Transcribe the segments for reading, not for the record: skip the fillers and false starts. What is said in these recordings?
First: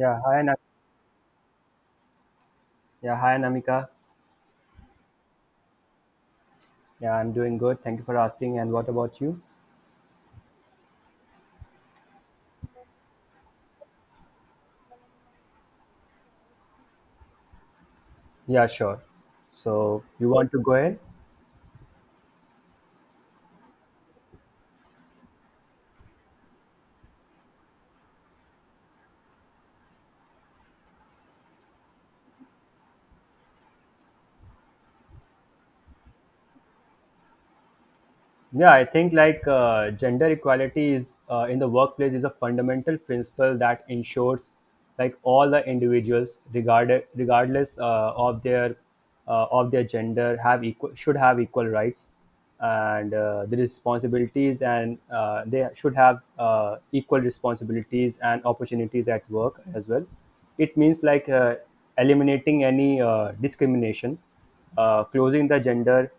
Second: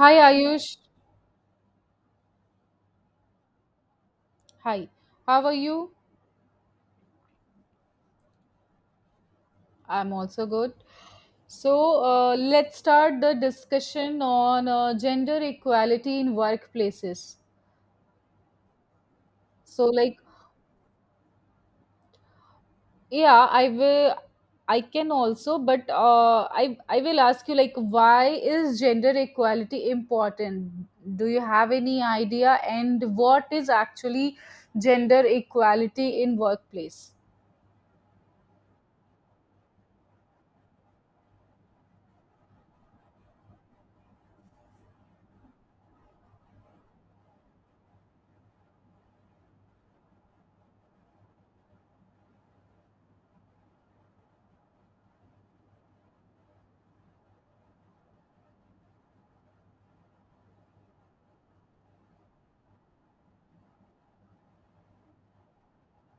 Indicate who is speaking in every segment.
Speaker 1: Hi
Speaker 2: hi, Na-
Speaker 1: Ayush.
Speaker 2: yeah, hi, Namika.
Speaker 1: Hi. How are you?
Speaker 2: Yeah, I'm doing good. Thank you for asking. And what about you?
Speaker 1: I'm also good. So let's start the discussion on gender equality in workplaces.
Speaker 2: Yeah, sure.
Speaker 1: So
Speaker 2: So
Speaker 1: like
Speaker 2: you want to go ahead?
Speaker 1: yeah, I will. I can also but I will ask you like why is gender equality important? Do you have any idea and what is actually gender equality in workplace?
Speaker 2: Yeah, I think gender equality is in the workplace is a fundamental principle that ensures like all the individuals, regarded regardless of their gender, have equal should have equal rights and the responsibilities, and they should have equal responsibilities and opportunities at work as well. It means eliminating any discrimination, uh, closing the gender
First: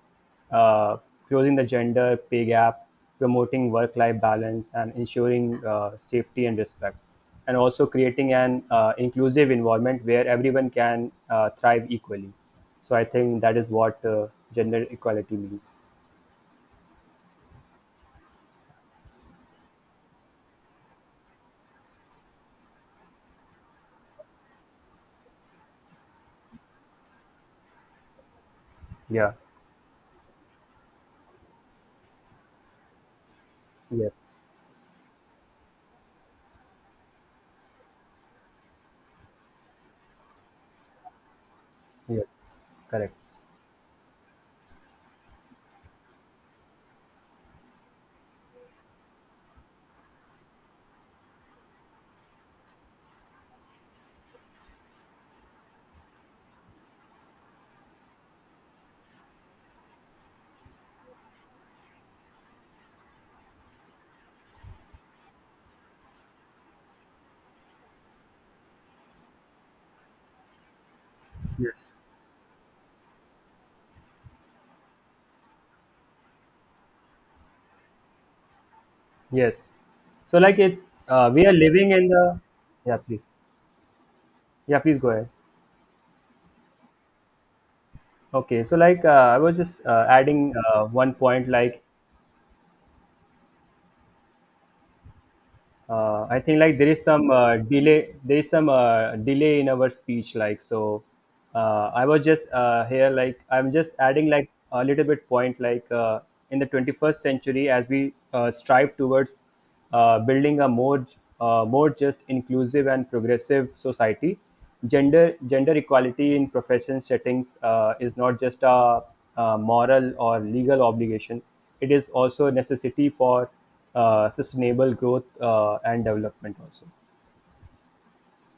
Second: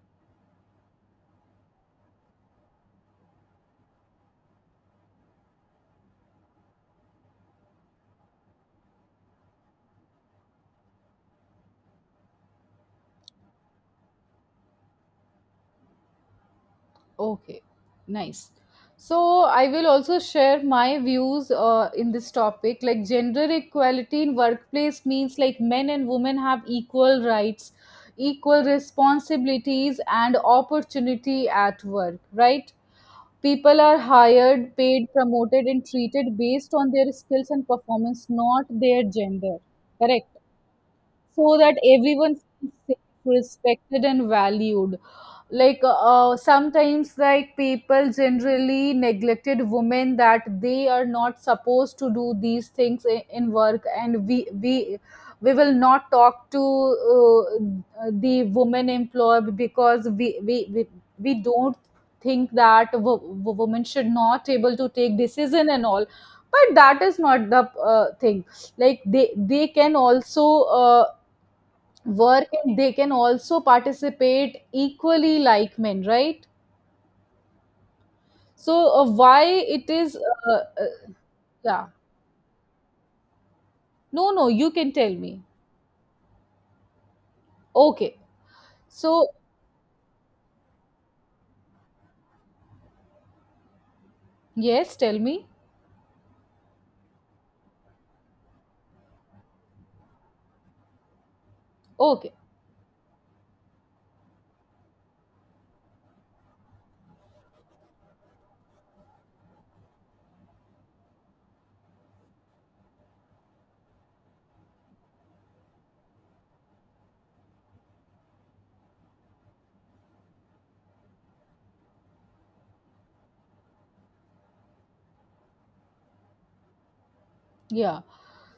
Speaker 2: uh, closing the gender pay gap, promoting work life balance, and ensuring safety and respect, and also creating an inclusive environment where everyone can thrive equally. So I think that is what gender equality means.
Speaker 1: Okay, nice. So I will also share my views in this topic. Like gender equality in workplace means like men and women have equal rights, equal
Speaker 2: Yeah.
Speaker 1: responsibilities and opportunity at work, right? People are
Speaker 2: Yes.
Speaker 1: hired, paid, promoted and treated based on their skills and performance, not their gender. Correct, so that
Speaker 2: Yes.
Speaker 1: everyone feels safe,
Speaker 2: Correct.
Speaker 1: respected and valued. Like sometimes like people generally neglected women, that they are not supposed to do these things in work, and we will not talk to the woman employer because we don't think that women should not able to take decision and all, but that is not the thing. Like they can also
Speaker 2: Yes.
Speaker 1: work and they can also participate equally like men, right? So why
Speaker 2: Yes.
Speaker 1: it is
Speaker 2: So
Speaker 1: uh,
Speaker 2: like
Speaker 1: uh,
Speaker 2: it, we are
Speaker 1: yeah
Speaker 2: living in the. Yeah, please.
Speaker 1: no, no, you
Speaker 2: Yeah,
Speaker 1: can
Speaker 2: please go
Speaker 1: tell
Speaker 2: ahead.
Speaker 1: me. Okay,
Speaker 2: Okay, so
Speaker 1: so
Speaker 2: I was just adding 1 point, like
Speaker 1: yes, tell me.
Speaker 2: I think like there is some delay there is some delay in our speech, so I was
Speaker 1: Okay.
Speaker 2: just here like I'm just adding a little bit point in the 21st century as we strive towards building a more just inclusive and progressive society gender equality in profession settings is not just a moral or legal obligation. It is also a necessity for sustainable growth and development also.
Speaker 1: Yeah.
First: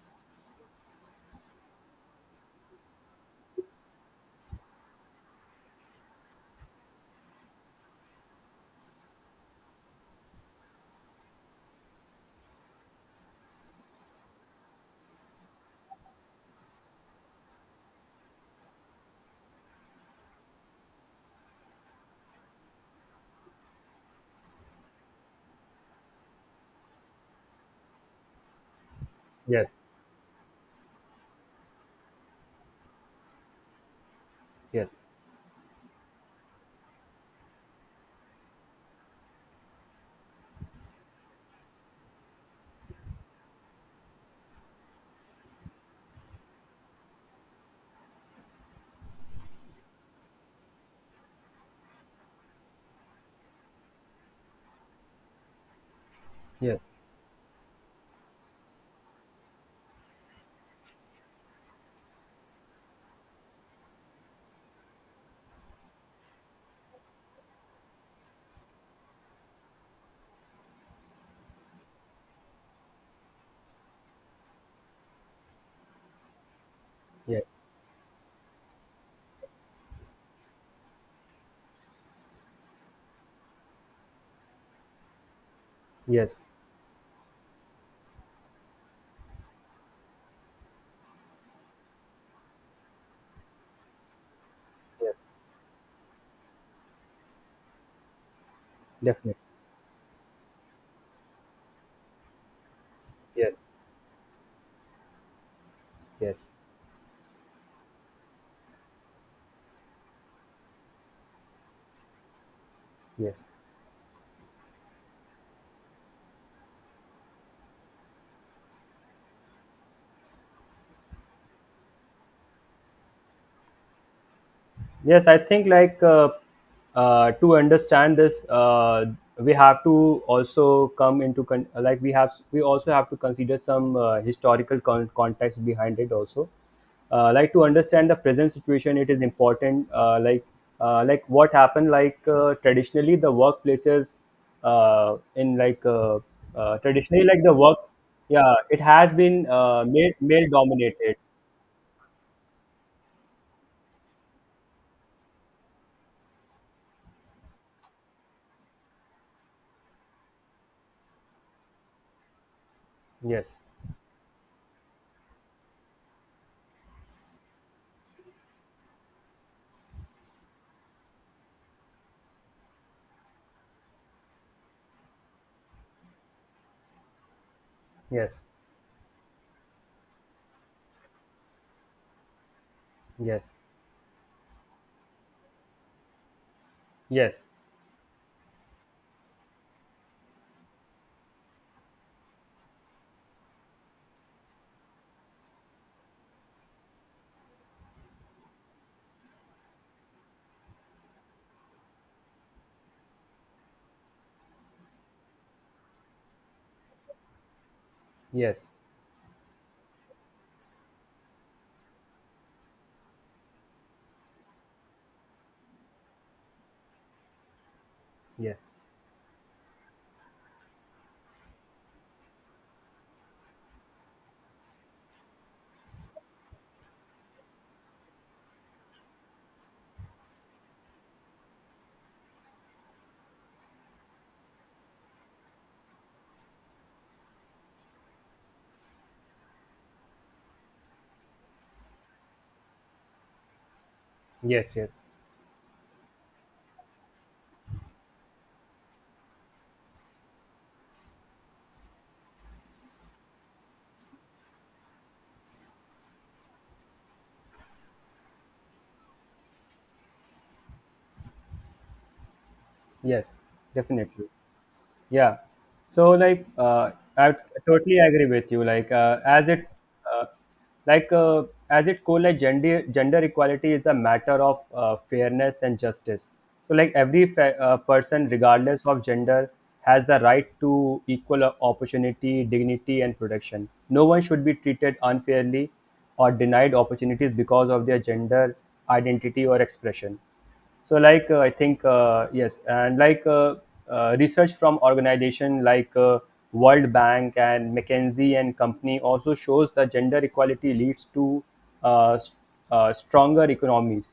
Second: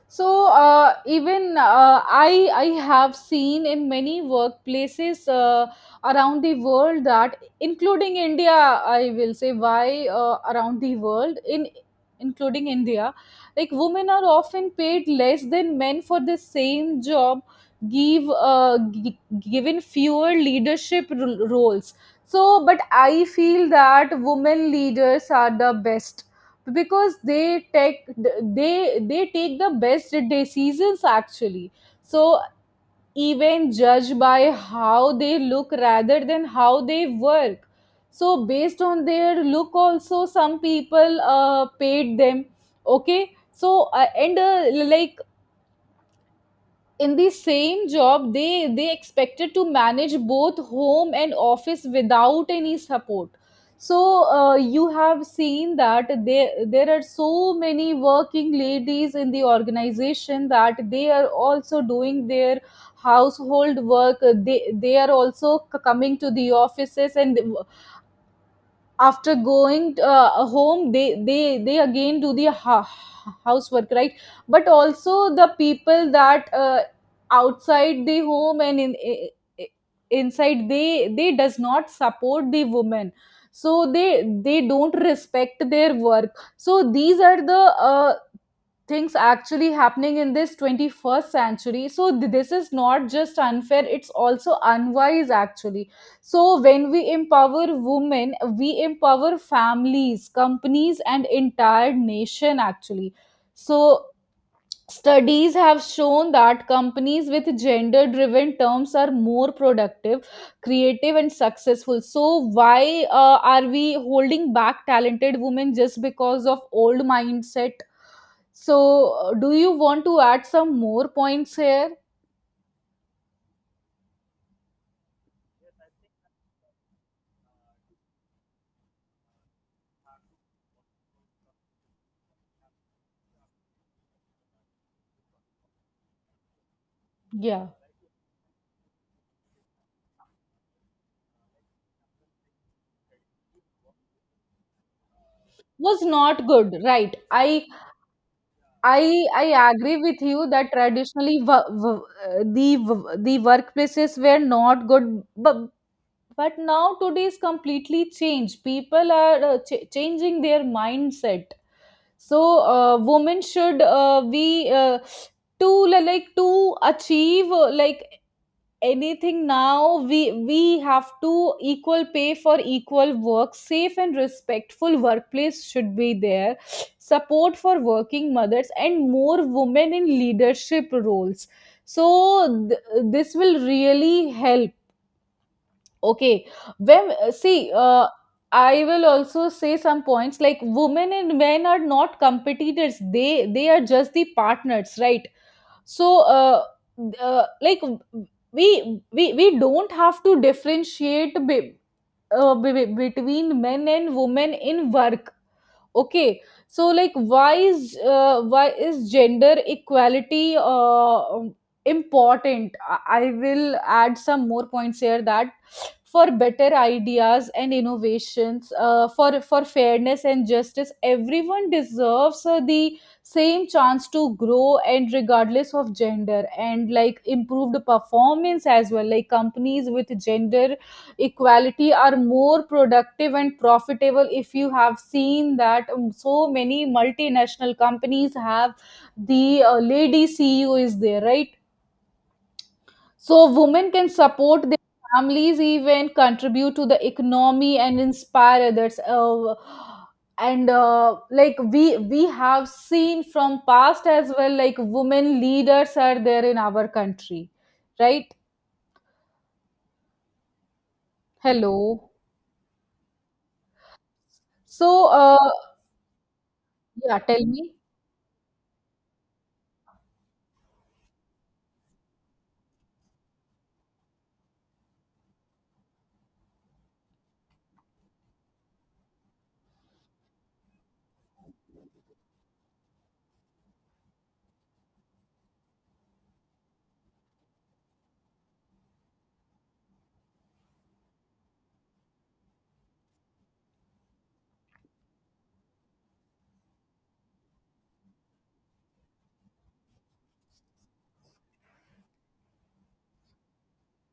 Speaker 1: So even I have seen in many workplaces around the world, that including India, I will say, why around the world in including India, like women are often paid less than men for the same job, given fewer leadership roles. So but I feel that women leaders are the best, because they take, they take the
Speaker 2: Yes,
Speaker 1: best decisions actually. So even judge by
Speaker 2: yes,
Speaker 1: how they look rather than how they work. So based on their look also some people paid them. Okay, so and like in the same job they expected to manage both home and office without any support. So you have seen that there
Speaker 2: yes,
Speaker 1: are so many working ladies in the organization, that they are also doing their household work. They are also coming to the offices, and after going home they again do the housework, right? But also the people that
Speaker 2: yes,
Speaker 1: outside the home and in i- inside, they does not support the women, so they don't respect their work.
Speaker 2: yes,
Speaker 1: So these are the uh, things actually happening in this 21st century. So this is not just unfair, it's also
Speaker 2: yes,
Speaker 1: unwise actually. So when we empower women, we empower
Speaker 2: definitely.
Speaker 1: families, companies and entire nation actually.
Speaker 2: Yes,
Speaker 1: So studies have shown
Speaker 2: yes,
Speaker 1: that companies with gender driven terms are more productive, creative and successful. So why
Speaker 2: yes.
Speaker 1: are we holding back talented women just because of old mindset? So, do you want to add some more points here?
Speaker 2: Yes, I think to understand this, we have to also come into con- like we have we also have to consider some historical context behind it also. Like, to
Speaker 1: Yeah.
Speaker 2: understand the present situation, it is important. Like what happened traditionally the workplaces in like
Speaker 1: Was not good, right?
Speaker 2: traditionally like the
Speaker 1: i
Speaker 2: work yeah it has
Speaker 1: i i
Speaker 2: been uh,
Speaker 1: agree
Speaker 2: male
Speaker 1: with you
Speaker 2: male
Speaker 1: that
Speaker 2: dominated.
Speaker 1: traditionally the workplaces were not good, but but now today is completely changed, people are changing their mindset. So women
Speaker 2: Yes.
Speaker 1: should be, uh, like to achieve like anything, now we have to equal pay for equal work, safe and respectful workplace should be there, support for working
Speaker 2: Yes.
Speaker 1: mothers and more women in leadership roles. So this
Speaker 2: Yes.
Speaker 1: will really help. Okay. When
Speaker 2: Yes.
Speaker 1: see, I will also say some points. Like women and men are not competitors, they are just the partners, right? So like we don't have to differentiate between men and women in work. Okay, so like, why
Speaker 2: Yes.
Speaker 1: is gender equality important? I will add some more points here. That for better ideas and innovations,
Speaker 2: Yes,
Speaker 1: for fairness and justice, everyone deserves the same chance to grow and regardless of gender, and like improved performance as well, like companies with gender equality are more productive and profitable. If you have seen that, so many multinational companies have the lady ceo is there, right? So women can support
Speaker 2: yes,
Speaker 1: their
Speaker 2: yes,
Speaker 1: families, even contribute to the economy and inspire others. And Like we have seen from past as well, like women leaders are there in our country, right? Hello.
Speaker 2: yes, definitely.
Speaker 1: So
Speaker 2: Yeah.
Speaker 1: uh,
Speaker 2: So like, uh,
Speaker 1: yeah,
Speaker 2: I
Speaker 1: tell me.
Speaker 2: totally agree with you. Uh, like, as it cool, like gender equality is a matter of fairness and justice. So like every person, regardless of gender, has the right to equal opportunity, dignity, and protection. No one should be treated unfairly or denied opportunities because of their gender identity or expression. So like I think yes and like Research from organization like World Bank and McKinsey and Company also shows that gender equality leads to uh, s- stronger economies,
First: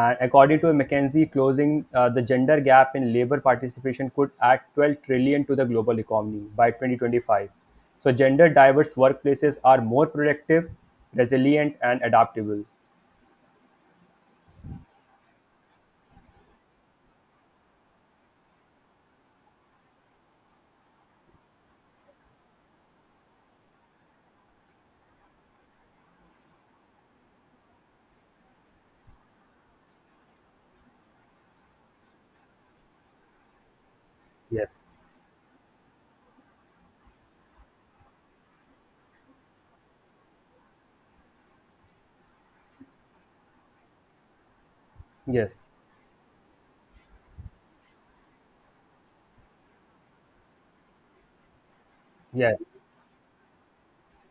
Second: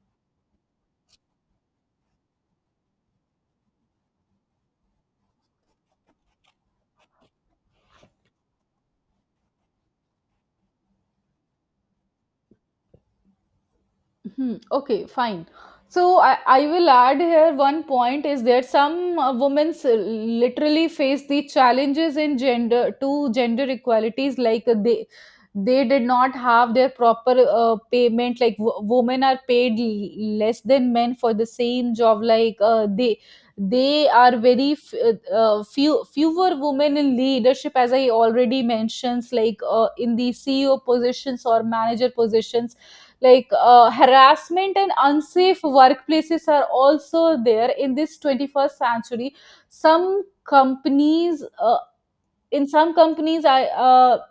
Speaker 2: and according to McKinsey, closing the gender gap in labor participation could add 12 trillion to the global economy by 2025. So gender diverse workplaces are more productive, resilient and adaptable.
Speaker 1: Hmm, okay, fine. So I will add here one point is that some women literally face the challenges in gender to gender equalities. Like they did not have their proper payment. Like women are paid less than men for the same job. Like they are very
Speaker 2: Yes,
Speaker 1: fewer women in leadership, as I already mentioned, like in the ceo positions or manager positions. Like harassment and unsafe
Speaker 2: yes,
Speaker 1: workplaces are also there in this 21st century. some companies uh,
Speaker 2: yes,
Speaker 1: in some companies uh,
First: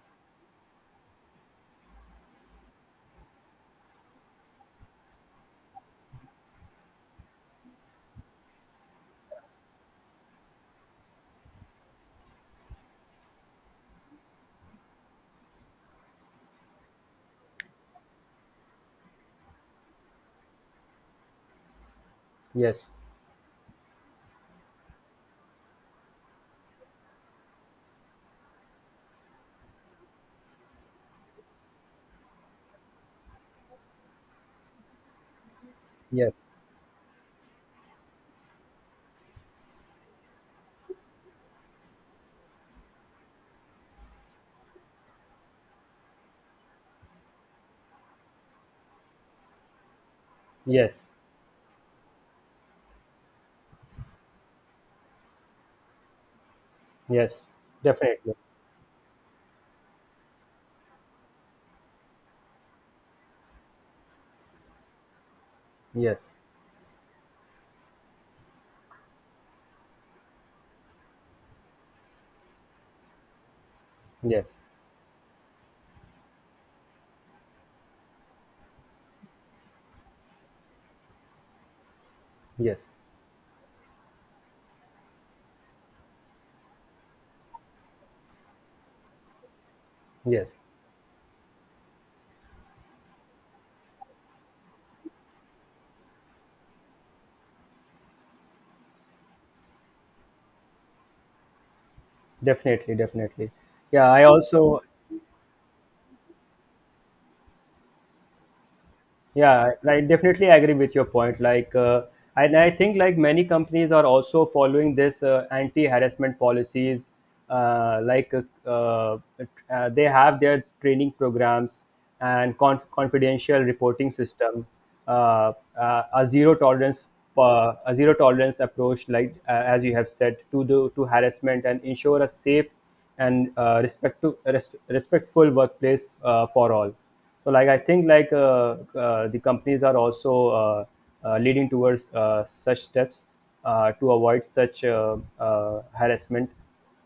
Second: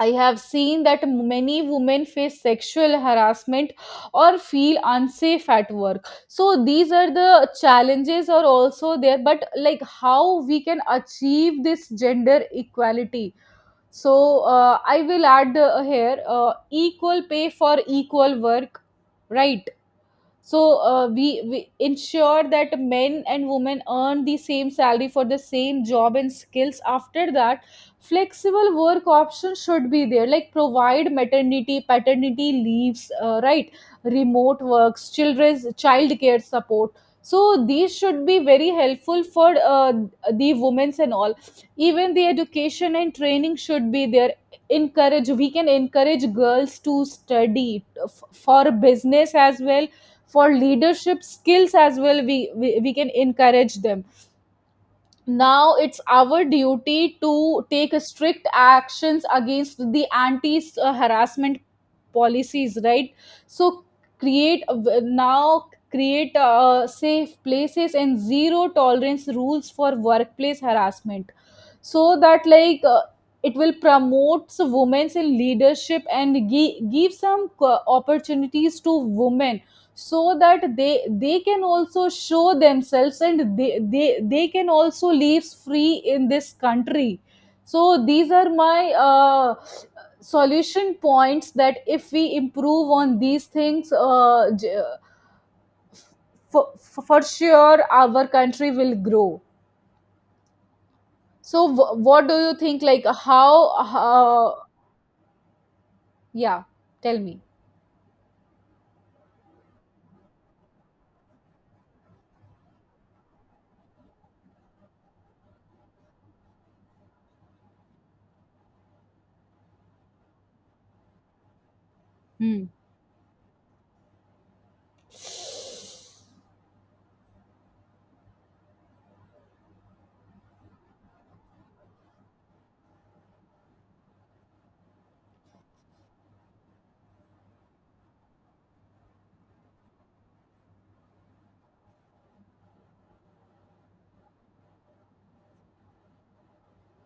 Speaker 1: I have seen that many women face sexual harassment or feel unsafe at work. So these are the challenges are also there, but like how we can achieve this gender equality. So I will add here equal pay for equal work, right? So we ensure that
Speaker 2: yes.
Speaker 1: men and women earn the same salary for the same job and skills. After that, flexible work options should be there, like provide maternity paternity leaves, right, remote works, children's child care
Speaker 2: Yes,
Speaker 1: support. So these should be very helpful for the women's and all. Even the education and training should be there. Encourage, we can encourage girls to study for business as well, for
Speaker 2: yes,
Speaker 1: leadership skills as well, we can encourage them. Now it's our duty
Speaker 2: yes,
Speaker 1: to take
Speaker 2: definitely.
Speaker 1: strict actions against the anti harassment policies, right? So create, now
Speaker 2: Yes,
Speaker 1: create safe places and zero tolerance rules for workplace harassment, so that like it will promote
Speaker 2: yes,
Speaker 1: women's in leadership and opportunities to women, so that they can also show
Speaker 2: yes,
Speaker 1: themselves, and they can also live free in this country. So these are my
Speaker 2: yes,
Speaker 1: solution points, that if we improve on these things, for sure our country will grow. So what do you think,
Speaker 2: definitely,
Speaker 1: like
Speaker 2: definitely.
Speaker 1: how
Speaker 2: Yeah, I also,
Speaker 1: yeah, tell me.
Speaker 2: Yeah, I definitely agree with your point. And I think like many companies are also following this anti-harassment policies. Uh, like, uh, uh, they have their training programs and
Speaker 1: Hmm.
Speaker 2: confidential reporting system, uh, uh, a zero tolerance, a zero tolerance approach, as you have said, to the to harassment, and ensure a safe and respectful workplace for all. So like I think like The companies are also uh, leading towards such steps to avoid such harassment.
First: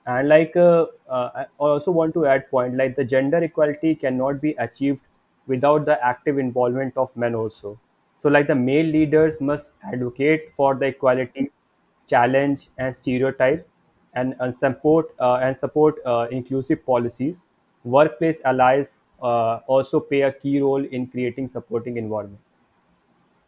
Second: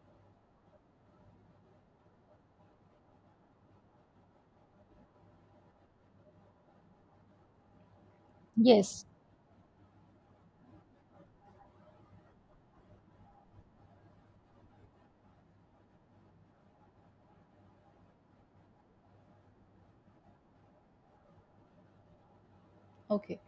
Speaker 2: And I also want to add point like the gender equality cannot be achieved without the active involvement of men also. So like the male
Speaker 1: Yes.
Speaker 2: leaders must advocate for the equality, challenge and stereotypes, and support inclusive policies. Workplace allies also play a key role in creating supporting environment.
Speaker 1: Okay.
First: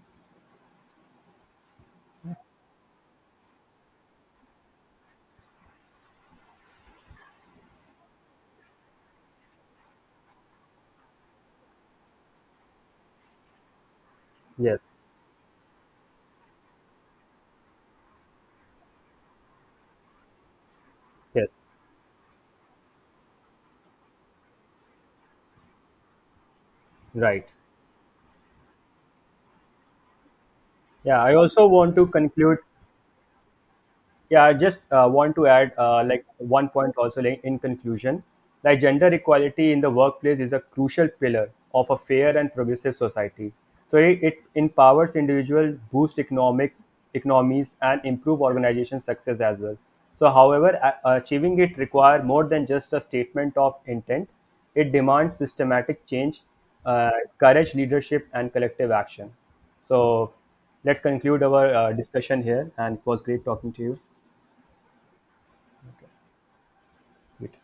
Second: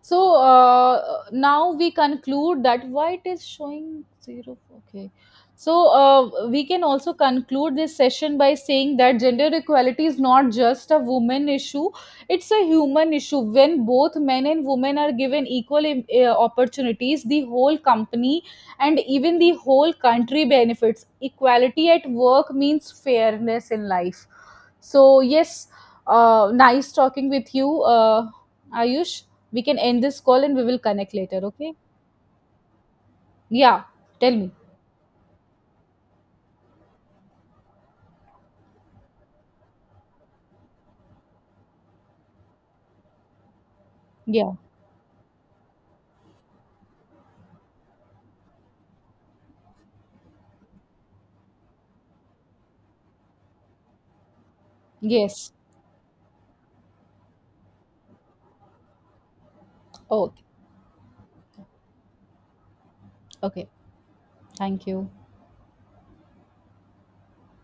Speaker 1: So now we conclude that why it is showing zero. Okay. So we can also conclude this session by saying that gender equality is not just a woman issue, it's a human issue. When both men and
Speaker 2: Yes,
Speaker 1: women are given equal opportunities, the whole company and even the whole country benefits.
Speaker 2: yes,
Speaker 1: Equality at work means fairness in life. So, yes, nice talking
Speaker 2: right.
Speaker 1: with you. Ayush, we can end this call and we will connect
Speaker 2: Yeah, I
Speaker 1: later,
Speaker 2: also
Speaker 1: okay?
Speaker 2: want to conclude.
Speaker 1: Yeah, tell
Speaker 2: Yeah,
Speaker 1: me.
Speaker 2: I just want to add 1 point also, like, in conclusion, like gender equality in the workplace is a crucial pillar of a fair and progressive society. So it
Speaker 1: Yeah,
Speaker 2: empowers individuals, boosts economic economies, and improve organization success as well. So, however, achieving it requires more than just a statement of intent. It demands
Speaker 1: yes.
Speaker 2: systematic change, uh, courage, leadership, and collective action. So,
Speaker 1: Okay.
Speaker 2: let's conclude our discussion here, and it was great
Speaker 1: Okay,
Speaker 2: talking to you.
Speaker 1: thank you.
Speaker 2: Good